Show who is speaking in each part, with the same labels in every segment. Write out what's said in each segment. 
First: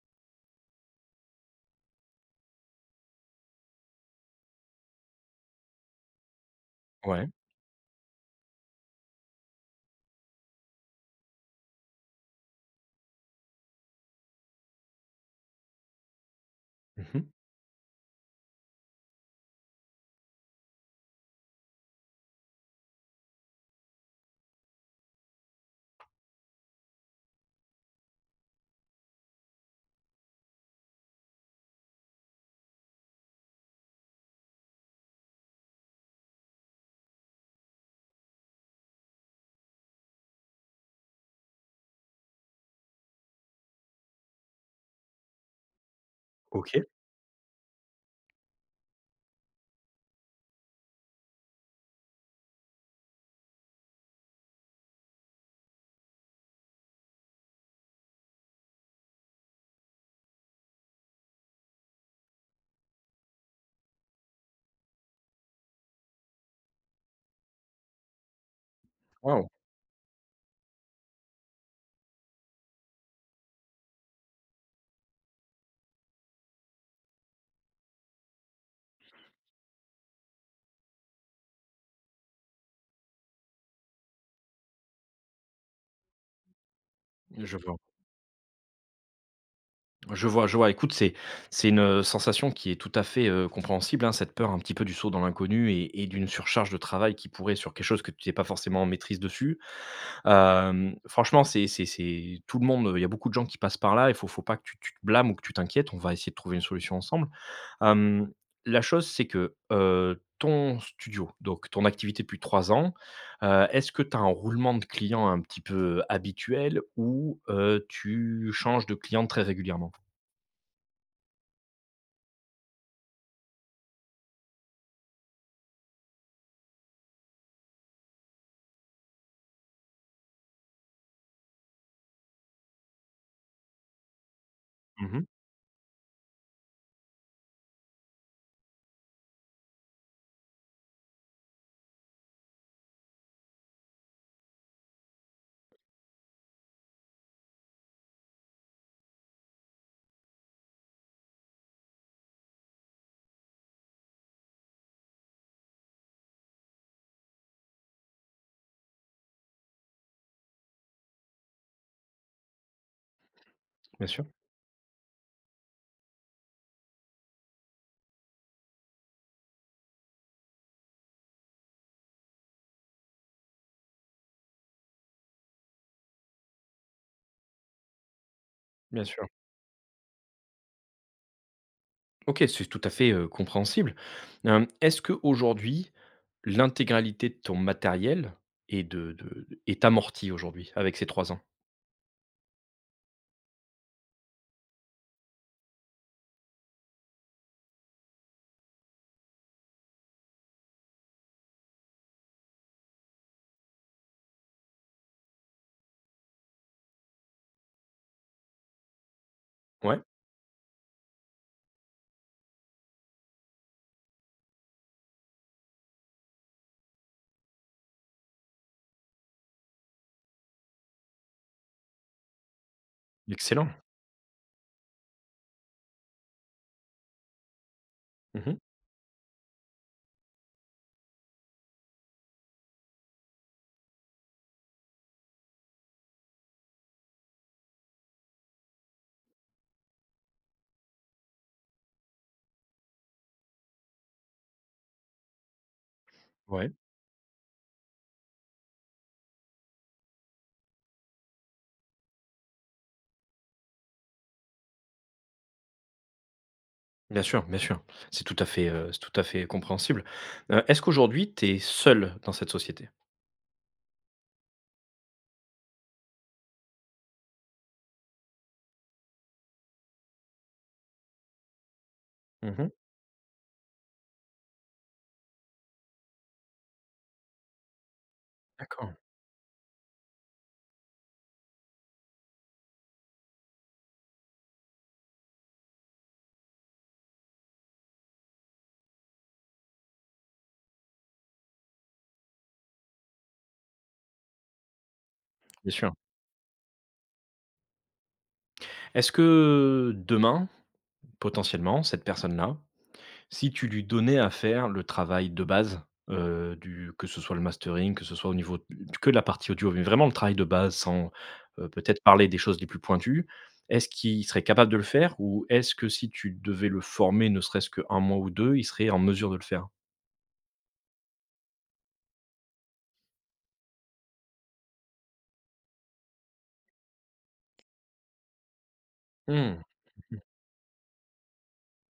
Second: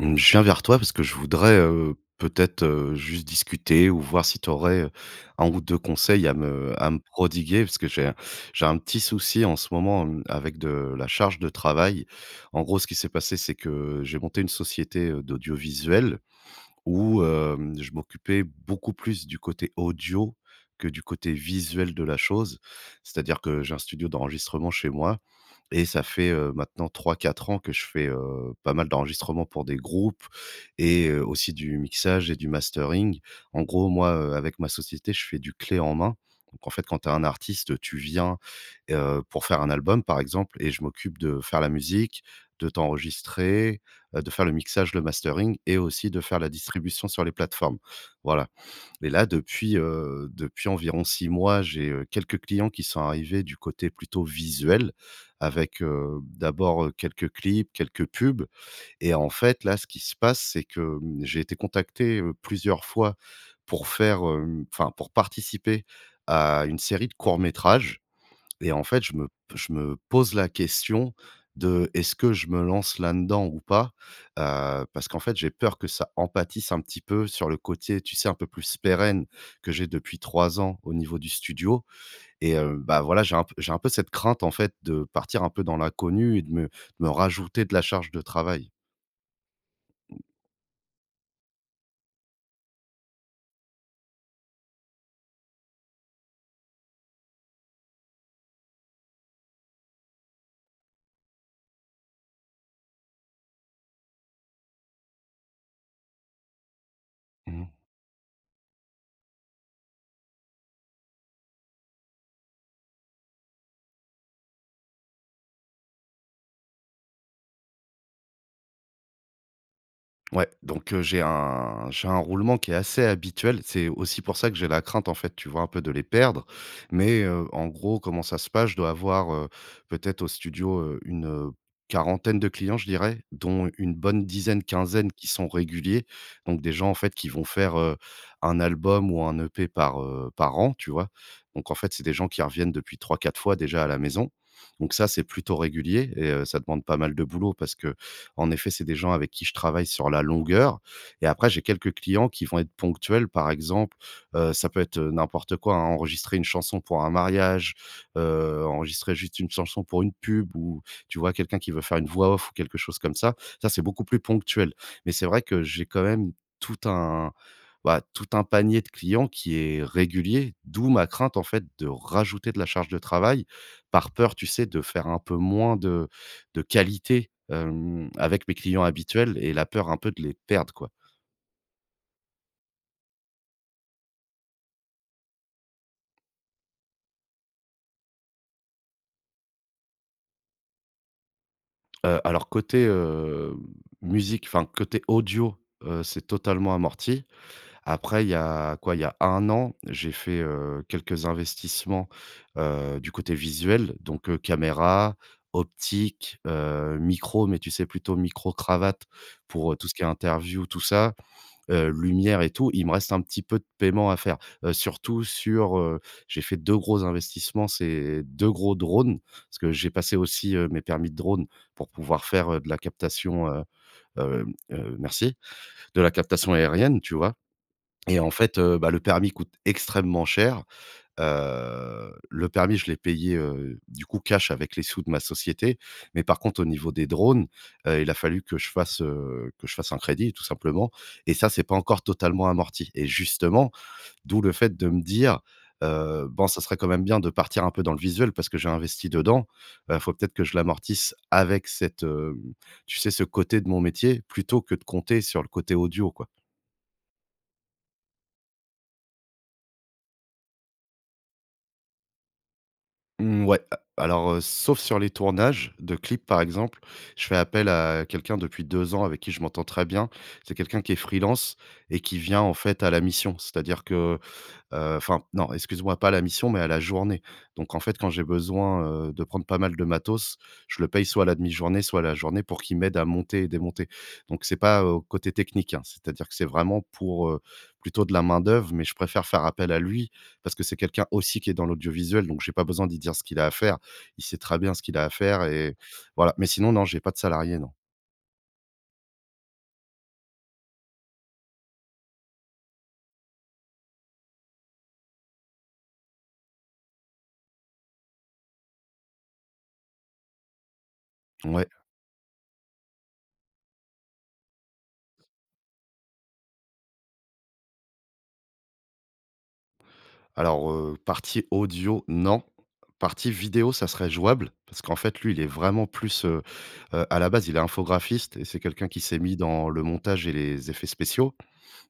Speaker 1: Mmh, je viens vers toi parce que je voudrais, peut-être, juste discuter ou voir si tu aurais, un ou 2 conseils à me
Speaker 2: Ouais.
Speaker 1: prodiguer parce que j'ai un petit souci en ce moment, avec de la charge de travail. En gros, ce qui s'est passé, c'est que j'ai monté une société, d'audiovisuel
Speaker 2: Mmh.
Speaker 1: où je m'occupais beaucoup plus du côté audio que du côté visuel de la chose. C'est-à-dire que j'ai un studio d'enregistrement chez moi et ça fait, maintenant trois quatre ans que je fais, pas mal d'enregistrements pour des groupes et aussi du mixage et du mastering. En gros, moi, avec ma société, je fais du clé en main. Donc en fait, quand tu as un artiste, tu viens, pour faire un album, par exemple, et je m'occupe de faire la musique, de t'enregistrer, de faire le mixage, le mastering et aussi de faire la
Speaker 2: OK.
Speaker 1: distribution sur les plateformes. Voilà. Et là depuis, depuis environ 6 mois, j'ai, quelques clients qui sont arrivés du côté plutôt visuel avec, d'abord, quelques clips, quelques pubs et en fait, là, ce qui se passe, c'est que, j'ai été contacté, plusieurs fois pour faire, enfin, pour participer à une série de courts métrages et en fait, je me
Speaker 2: Waouh!
Speaker 1: je me pose la question de: «Est-ce que je me lance là-dedans ou pas?» Parce qu'en fait, j'ai peur que ça empâtisse un petit peu sur le côté, tu sais, un peu plus pérenne que j'ai depuis 3 ans au niveau du studio et bah, voilà, j'ai un peu cette crainte, en fait, de partir un peu dans l'inconnu et de me
Speaker 2: Je
Speaker 1: rajouter de
Speaker 2: vois.
Speaker 1: la charge de travail.
Speaker 2: Je vois, je vois. Écoute, c'est une, sensation qui est tout à fait compréhensible, hein, cette peur un petit peu du saut dans l'inconnu et d'une surcharge de travail qui pourrait sur quelque chose que tu n'es pas forcément en maîtrise dessus. Franchement, c'est tout le monde, il y a beaucoup de gens qui passent par là. Il faut pas que tu te blâmes ou que tu t'inquiètes. On va essayer de trouver une solution ensemble.
Speaker 1: Mmh.
Speaker 2: Hem, la chose, c'est que ton studio, donc ton activité depuis 3 ans, est-ce que tu as un roulement de clients un petit peu habituel ou tu changes de clients très régulièrement?
Speaker 1: Ouais, donc j'ai un roulement qui est assez habituel. C'est aussi pour ça que j'ai la crainte, en fait, tu vois, un peu de les perdre. Mais en gros, comment ça se passe? Je dois avoir, peut-être au studio, une, quarantaine de clients, je dirais, dont une bonne dizaine, quinzaine
Speaker 2: Mmh.
Speaker 1: qui sont réguliers. Donc des gens, en fait, qui vont faire, 1 album ou un EP par an, tu vois? Donc en fait, c'est des gens qui reviennent depuis trois quatre fois déjà à la maison. Donc ça, c'est plutôt régulier et ça demande pas mal de boulot parce que, en effet, c'est des gens avec qui je travaille sur la longueur et après j'ai quelques clients qui vont être ponctuels. Par exemple, ça peut être, n'importe quoi, hein, enregistrer une chanson pour un mariage, enregistrer juste une chanson pour une pub ou tu vois, quelqu'un qui veut faire une voix off ou quelque chose comme ça. Ça, c'est beaucoup
Speaker 2: Bien
Speaker 1: plus
Speaker 2: sûr,
Speaker 1: ponctuel. Mais c'est vrai que j'ai quand même tout un, bah, tout un panier de clients qui est régulier, d'où ma crainte, en fait, de rajouter de la charge de travail par peur, tu sais, de faire un peu moins de qualité, avec mes clients
Speaker 2: bien sûr.
Speaker 1: habituels et la peur un peu de les perdre, quoi.
Speaker 2: OK, c'est tout à fait compréhensible. Est-ce que aujourd'hui l'intégralité de ton matériel est de est amortie aujourd'hui avec ces 3 ans?
Speaker 1: Alors côté, musique, enfin côté audio, c'est totalement amorti. Après il y a quoi? Il y a 1 an, j'ai fait, quelques investissements, du côté visuel, donc caméra, optique, micro, mais tu sais plutôt micro cravate pour, tout ce
Speaker 2: Ouais,
Speaker 1: qui est interview, tout ça. Lumière et tout, il me reste un petit peu de paiement à faire. Surtout sur, j'ai fait 2 gros investissements, c'est 2 gros drones, parce que j'ai passé aussi, mes permis de drone pour pouvoir faire, de la captation,
Speaker 2: excellent.
Speaker 1: merci, de la captation aérienne, tu vois? Et en
Speaker 2: Mmh.
Speaker 1: fait, bah, le permis coûte extrêmement cher. Le permis, je l'ai payé, du coup cash avec les sous de ma société. Mais par contre au niveau des drones, il a fallu que je fasse, que je fasse un crédit tout simplement et ça, c'est pas encore totalement amorti et justement, d'où le fait de me dire: «Bon, ça
Speaker 2: Ouais,
Speaker 1: serait quand même bien de partir un peu dans le visuel parce que j'ai investi dedans, il faut peut-être que je l'amortisse avec cette, tu sais, ce côté de mon métier plutôt que de compter sur le côté audio, quoi».
Speaker 2: bien sûr, bien sûr. C'est tout à fait, c'est tout à fait compréhensible. Est-ce qu'aujourd'hui tu es seul dans cette société?
Speaker 1: Mmh, ouais, a alors, sauf sur les tournages de clips, par exemple, je fais appel à quelqu'un depuis 2 ans avec qui je m'entends très bien. C'est quelqu'un qui est freelance et qui vient, en
Speaker 2: Mmh.
Speaker 1: fait, à la mission. C'est-à-dire que. Enfin non, excuse-moi, pas à la mission, mais à la journée. Donc en fait, quand j'ai
Speaker 2: D'accord,
Speaker 1: besoin, de prendre pas mal de matos, je le paye soit à la demi-journée, soit à la journée pour qu'il m'aide à monter et démonter. Donc c'est pas, côté technique, hein, c'est-à-dire que c'est vraiment pour, plutôt de la main-d'œuvre, mais je préfère faire appel à lui parce que c'est quelqu'un aussi qui est dans l'audiovisuel, donc j'ai pas besoin d'y dire ce qu'il a à faire. Il sait très bien ce qu'il a à faire
Speaker 2: bien
Speaker 1: et
Speaker 2: sûr.
Speaker 1: voilà. Mais sinon, non, j'ai pas de salarié, non.
Speaker 2: Est-ce que, demain, potentiellement, cette personne-là. Si tu lui donnais à faire le travail de base, du que ce soit le mastering, que ce soit au niveau de- que de la partie audio, mais vraiment le travail de base sans,
Speaker 1: Ouais,
Speaker 2: heu, peut-être parler des choses les plus pointues, est-ce qu'il serait capable de le faire? Ou est-ce que si tu devais le former ne serait-ce qu'1 mois ou 2 il serait en mesure de le faire?
Speaker 1: alors, partie audio, non. Partie vidéo, ça serait jouable parce qu'en fait, lui, il est vraiment plus, à la base, il est infographiste et c'est quelqu'un qui s'est mis
Speaker 2: Mmh,
Speaker 1: dans le montage et les effets spéciaux.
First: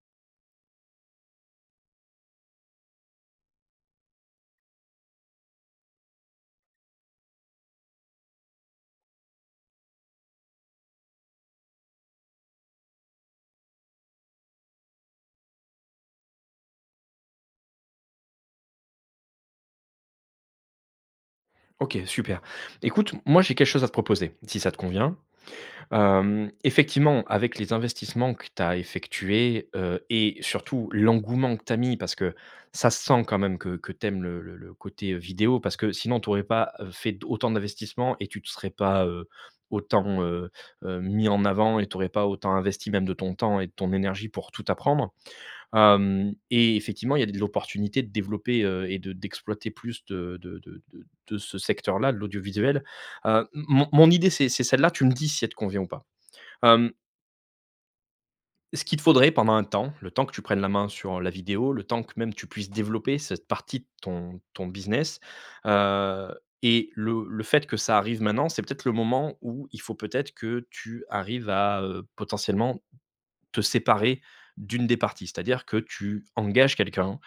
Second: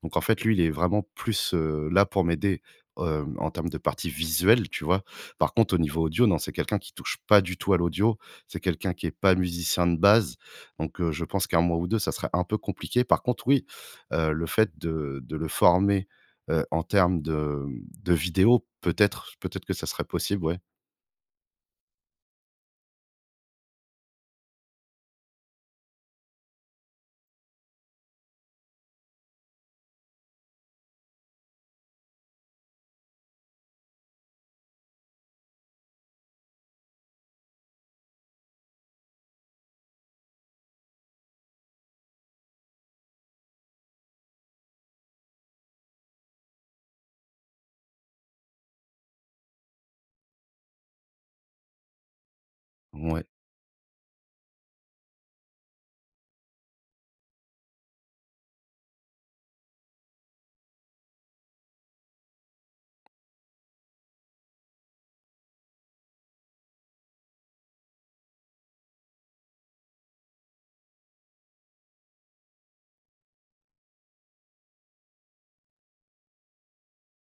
Speaker 1: Donc en fait, lui, il est vraiment plus, là pour m'aider, en termes de partie visuelle, tu vois? Par contre, au niveau audio, non, c'est quelqu'un qui touche pas du tout à l'audio. C'est quelqu'un qui est pas musicien de base. Donc je pense qu'un mois ou 2, ça serait un peu compliqué. Par contre, oui, le fait de le former, en termes de, mmh, de vidéo, peut-être que ça serait possible, ouais.
Speaker 2: OK, super. Écoute, moi j'ai quelque chose à te proposer, si ça te convient. Effectivement, avec les investissements que tu as effectués, et surtout l'engouement que tu as mis, parce que ça se sent quand même que tu aimes le côté vidéo, parce que sinon tu n'aurais pas fait d autant d'investissements et tu ne te serais pas autant mis en avant et tu n'aurais pas autant investi même de ton temps et de ton énergie pour tout apprendre. Et effectivement, il y a de l'opportunité de développer, et de d'exploiter plus de ce secteur-là, de l'audiovisuel.
Speaker 1: Ouais.
Speaker 2: Mon idée, c'est celle-là, tu me dis si elle te convient ou pas? Hem, ce qu'il te faudrait pendant un temps, le temps que tu prennes la main sur la vidéo, le temps que même tu puisses développer cette partie de ton business, heu et le fait que ça arrive maintenant, c'est peut-être le moment où il faut peut-être que tu arrives à potentiellement te séparer d'une des parties. C'est-à-dire que tu engages quelqu'un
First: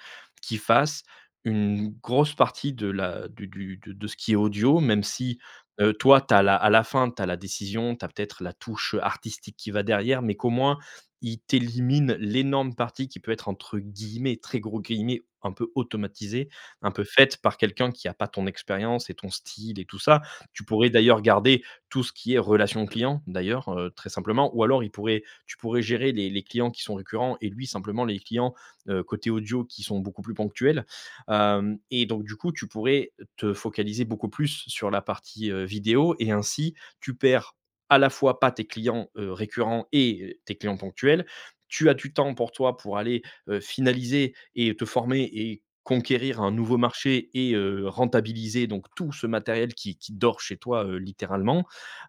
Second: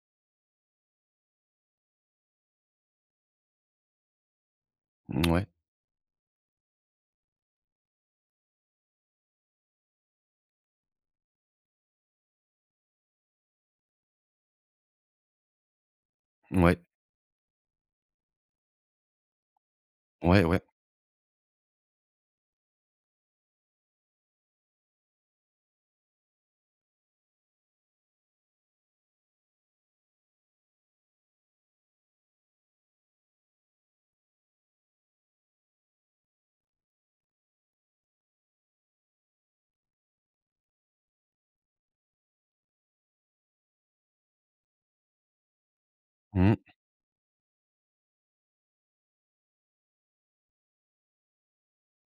Speaker 2: qui fasse une grosse partie de la du de ce qui est audio, même si,
Speaker 1: Mouais.
Speaker 2: heu, toi, t'as la à la fin, tu as la décision, tu as peut-être la touche artistique qui va derrière, mais qu'au moins, il t'élimine l'énorme partie qui peut être entre guillemets, très gros guillemets, un peu automatisée,
Speaker 1: Ouais.
Speaker 2: un peu faite par quelqu'un qui n'a pas ton expérience et ton style et tout ça.
Speaker 1: Ouais, ouais.
Speaker 2: Tu pourrais d'ailleurs garder tout ce qui est relation client d'ailleurs, très simplement ou alors il pourrait tu pourrais gérer les clients qui sont récurrents et lui simplement les clients côté audio qui sont beaucoup plus ponctuels. Et donc du coup, tu pourrais te focaliser beaucoup plus sur la partie vidéo et ainsi tu perds à la fois pas tes clients récurrents et tes clients ponctuels. Tu as du temps pour toi pour aller finaliser et te former et conquérir un
Speaker 1: Mmh.
Speaker 2: nouveau marché et rentabiliser donc tout ce matériel qui dort chez toi, littéralement.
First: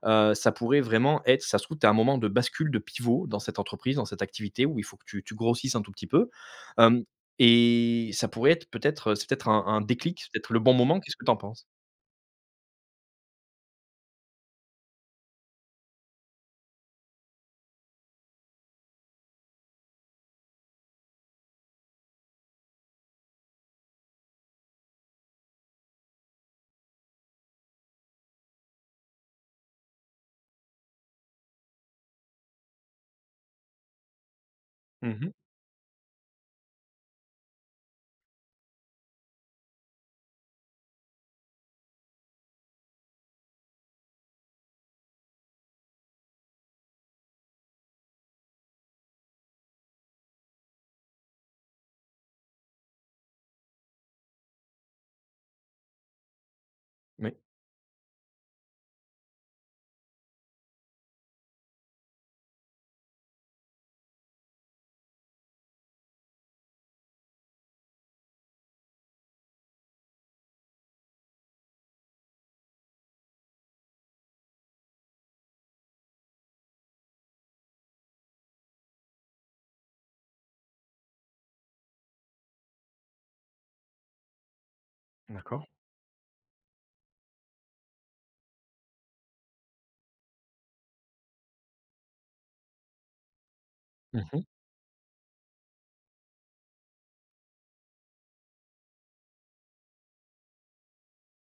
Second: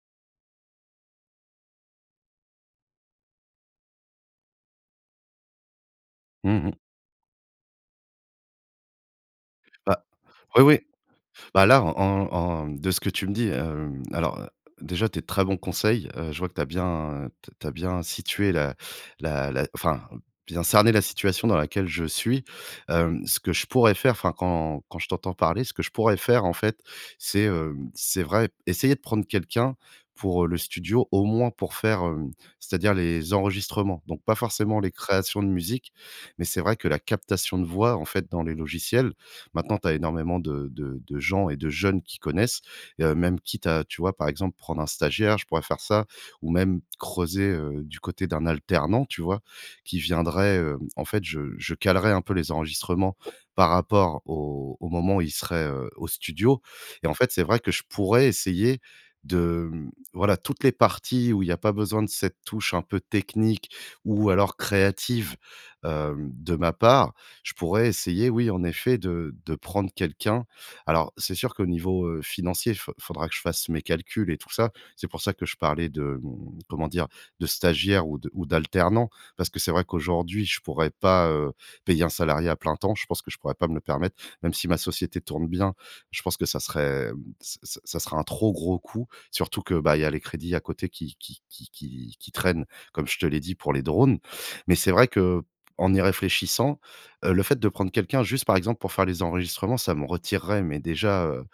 Speaker 2: Ça pourrait vraiment être, ça se trouve, tu as un moment de bascule, de pivot dans cette entreprise, dans cette activité où il faut que tu grossisses un tout petit peu.
Speaker 1: Mmh, mmh.
Speaker 2: Hem et ça pourrait être peut-être, c'est peut-être un
Speaker 1: Bah,
Speaker 2: déclic, c'est peut-être le
Speaker 1: oui,
Speaker 2: bon
Speaker 1: oui.
Speaker 2: moment. Qu'est-ce que tu en
Speaker 1: Bah,
Speaker 2: penses?
Speaker 1: là, en de ce que tu me dis, alors, déjà tes très bons conseils, je vois que tu as bien t'as bien situé la la la enfin, bien cerné la situation dans laquelle je suis. Ce que je pourrais faire, enfin, quand je t'entends parler, ce que je pourrais faire, en fait, c'est, c'est vrai, essayer de prendre quelqu'un pour, le studio, au moins pour faire, c'est-à-dire les enregistrements. Donc pas forcément les
Speaker 2: Mmh.
Speaker 1: créations de musique, mais c'est vrai que la captation de voix, en fait, dans les logiciels. Maintenant, tu as énormément de gens et de jeunes qui connaissent, même quitte à, tu vois, par exemple, prendre un stagiaire, je pourrais faire ça ou même creuser, du côté d'un alternant, tu vois? Qui viendrait, en fait, je calerais un peu les enregistrements par rapport au moment où il serait, au studio et en fait,
Speaker 2: Oui,
Speaker 1: c'est vrai que je pourrais essayer de, voilà, toutes les parties où il n'y a pas besoin de cette touche un peu technique ou alors créative, de ma part, je pourrais essayer, oui, en effet, de prendre quelqu'un. Alors, c'est sûr qu'au niveau, financier, il faudra que je fasse mes calculs et tout ça. C'est pour ça que je parlais de, comment dire? De stagiaire ou de ou d'alternant, parce que c'est vrai qu'aujourd'hui, je pourrais pas, payer un salarié à plein temps. Je pense que je pourrais pas me le permettre. Même si ma société tourne
Speaker 2: d'accord.
Speaker 1: bien, je pense que ça serait, ç ça serait un trop gros coût, surtout que, bah, il y a les crédits à côté qui traînent, comme je te l'ai dit, pour les drones.
Speaker 2: Mmh.
Speaker 1: Mais c'est vrai que en y réfléchissant, le fait de prendre quelqu'un juste, par exemple, pour faire les enregistrements, ça me retirerait, mais déjà,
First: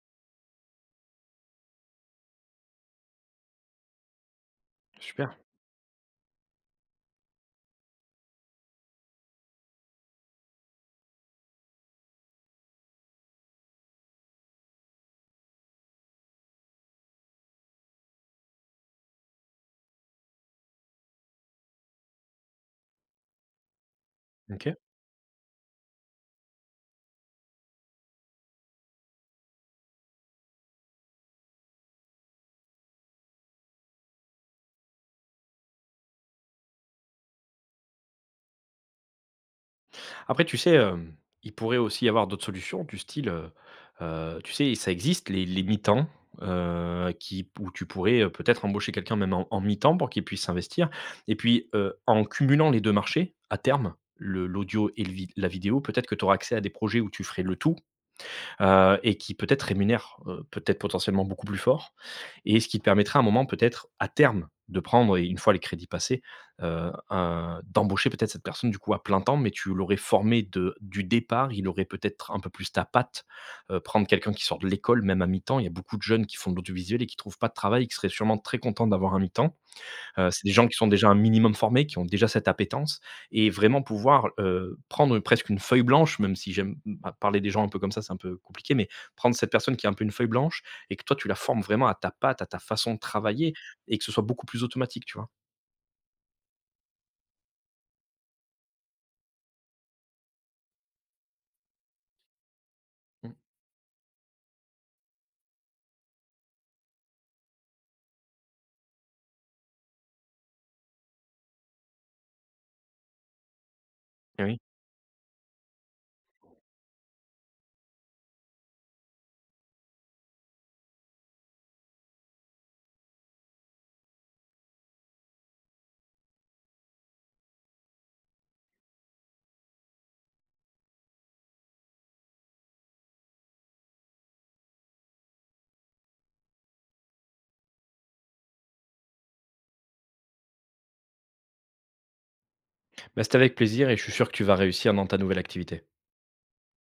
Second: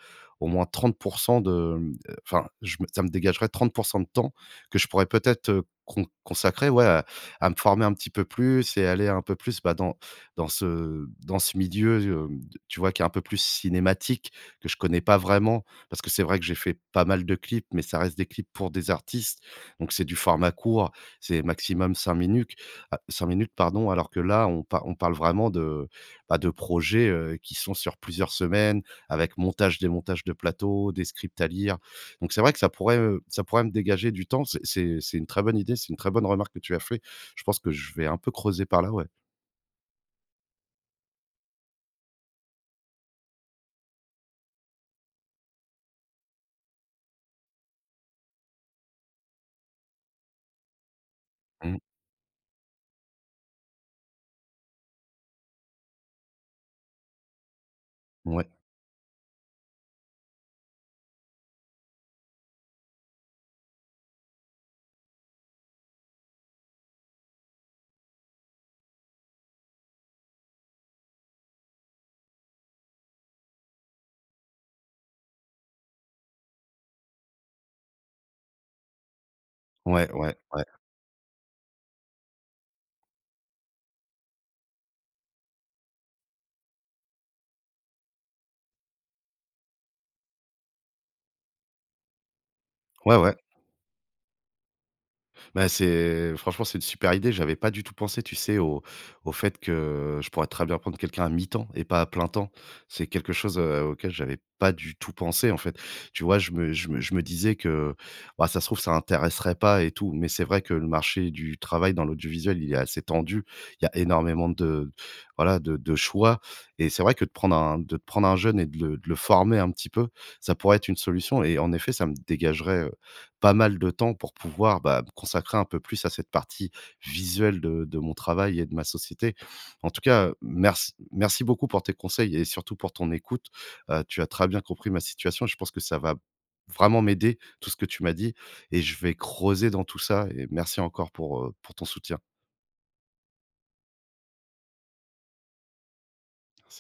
Speaker 1: au moins 30 de, mmh, enfin, je me ça me dégagerait 30% de temps que je pourrais
Speaker 2: Super.
Speaker 1: peut-être, consacrer, ouais, à me former un petit peu plus et aller un peu plus, bah, dans ce milieu, hem, tu vois, qui est un peu plus cinématique, que je connais pas vraiment. Parce que c'est vrai que j'ai fait pas mal de clips, mais ça reste des clips pour des artistes, donc c'est du format court, c'est maximum 5 minutes, ah, 5 minutes, pardon, alors que là,
Speaker 2: OK.
Speaker 1: on parle vraiment de, bah, de projets, qui sont sur plusieurs semaines avec montage, démontage de plateaux, des scripts à lire. Donc c'est vrai que ça pourrait, ça pourrait me dégager du temps. C'est une très bonne idée, c'est une très bonne remarque que tu as fait. Je pense que je vais un peu creuser par là, ouais.
Speaker 2: Après, tu sais, il pourrait aussi y avoir d'autres solutions du style, tu sais, ça existe les mi-temps, qui où tu pourrais, peut-être embaucher quelqu'un même en mi-temps pour qu'il puisse s'investir et puis,
Speaker 1: Mmh.
Speaker 2: heu, en cumulant les 2 marchés, à terme, le l'audio et le vid la vidéo, peut-être que tu auras accès à des projets où tu ferais le tout
Speaker 1: Ouais.
Speaker 2: et qui peut-être rémunère, peut-être potentiellement beaucoup plus fort et ce qui te permettrait à un moment peut-être à terme de prendre et une fois les crédits passés, un d'embaucher peut-être cette personne du coup à plein temps mais tu l'aurais formé de du départ, il aurait peut-être un peu plus ta patte, prendre quelqu'un qui sort de l'école même à mi-temps, il y a beaucoup de jeunes qui font de l'audiovisuel et qui trouvent pas de travail, qui seraient sûrement très contents d'avoir un mi-temps.
Speaker 1: Ouais,
Speaker 2: Heu,
Speaker 1: ouais,
Speaker 2: c'est des
Speaker 1: ouais.
Speaker 2: gens qui sont déjà un minimum formés, qui ont déjà cette appétence et vraiment pouvoir, prendre presque une feuille blanche, même si j'aime parler des gens un peu comme ça, c'est un peu compliqué, mais prendre cette personne qui est un peu une feuille blanche et que toi tu la formes vraiment à ta patte, à ta façon de
Speaker 1: Ouais, ouais.
Speaker 2: travailler et que ce soit beaucoup plus automatique, tu vois?
Speaker 1: Bah, c'est franchement, c'est une super idée. J'avais pas du tout pensé, tu sais, au fait que je pourrais très bien prendre quelqu'un à mi-temps et pas à plein temps. C'est
Speaker 2: Mmh,
Speaker 1: quelque chose, auquel j'avais pas du tout pensé, en fait. Tu vois, je me disais que, bah, ça se trouve, ça intéresserait pas et tout, mais c'est vrai que le marché du travail dans l'audiovisuel, il est assez tendu. Il y a
Speaker 2: eh
Speaker 1: énormément
Speaker 2: oui.
Speaker 1: de voilà, de choix et c'est vrai que de prendre un jeune et de le former un petit peu, ça pourrait être une solution et en effet, ça me dégagerait, pas mal de temps pour pouvoir, bah, me consacrer un peu plus à cette partie visuelle de mon travail et de ma société. En tout cas, merci merci beaucoup pour tes conseils et surtout pour ton écoute. Tu as très bien compris ma situation. Je pense que ça va vraiment m'aider, tout ce que tu m'as dit, et je vais creuser dans tout ça et merci encore pour, pour ton soutien.
Speaker 2: Bah, c'était avec plaisir et je suis sûr que tu vas réussir dans ta nouvelle activité.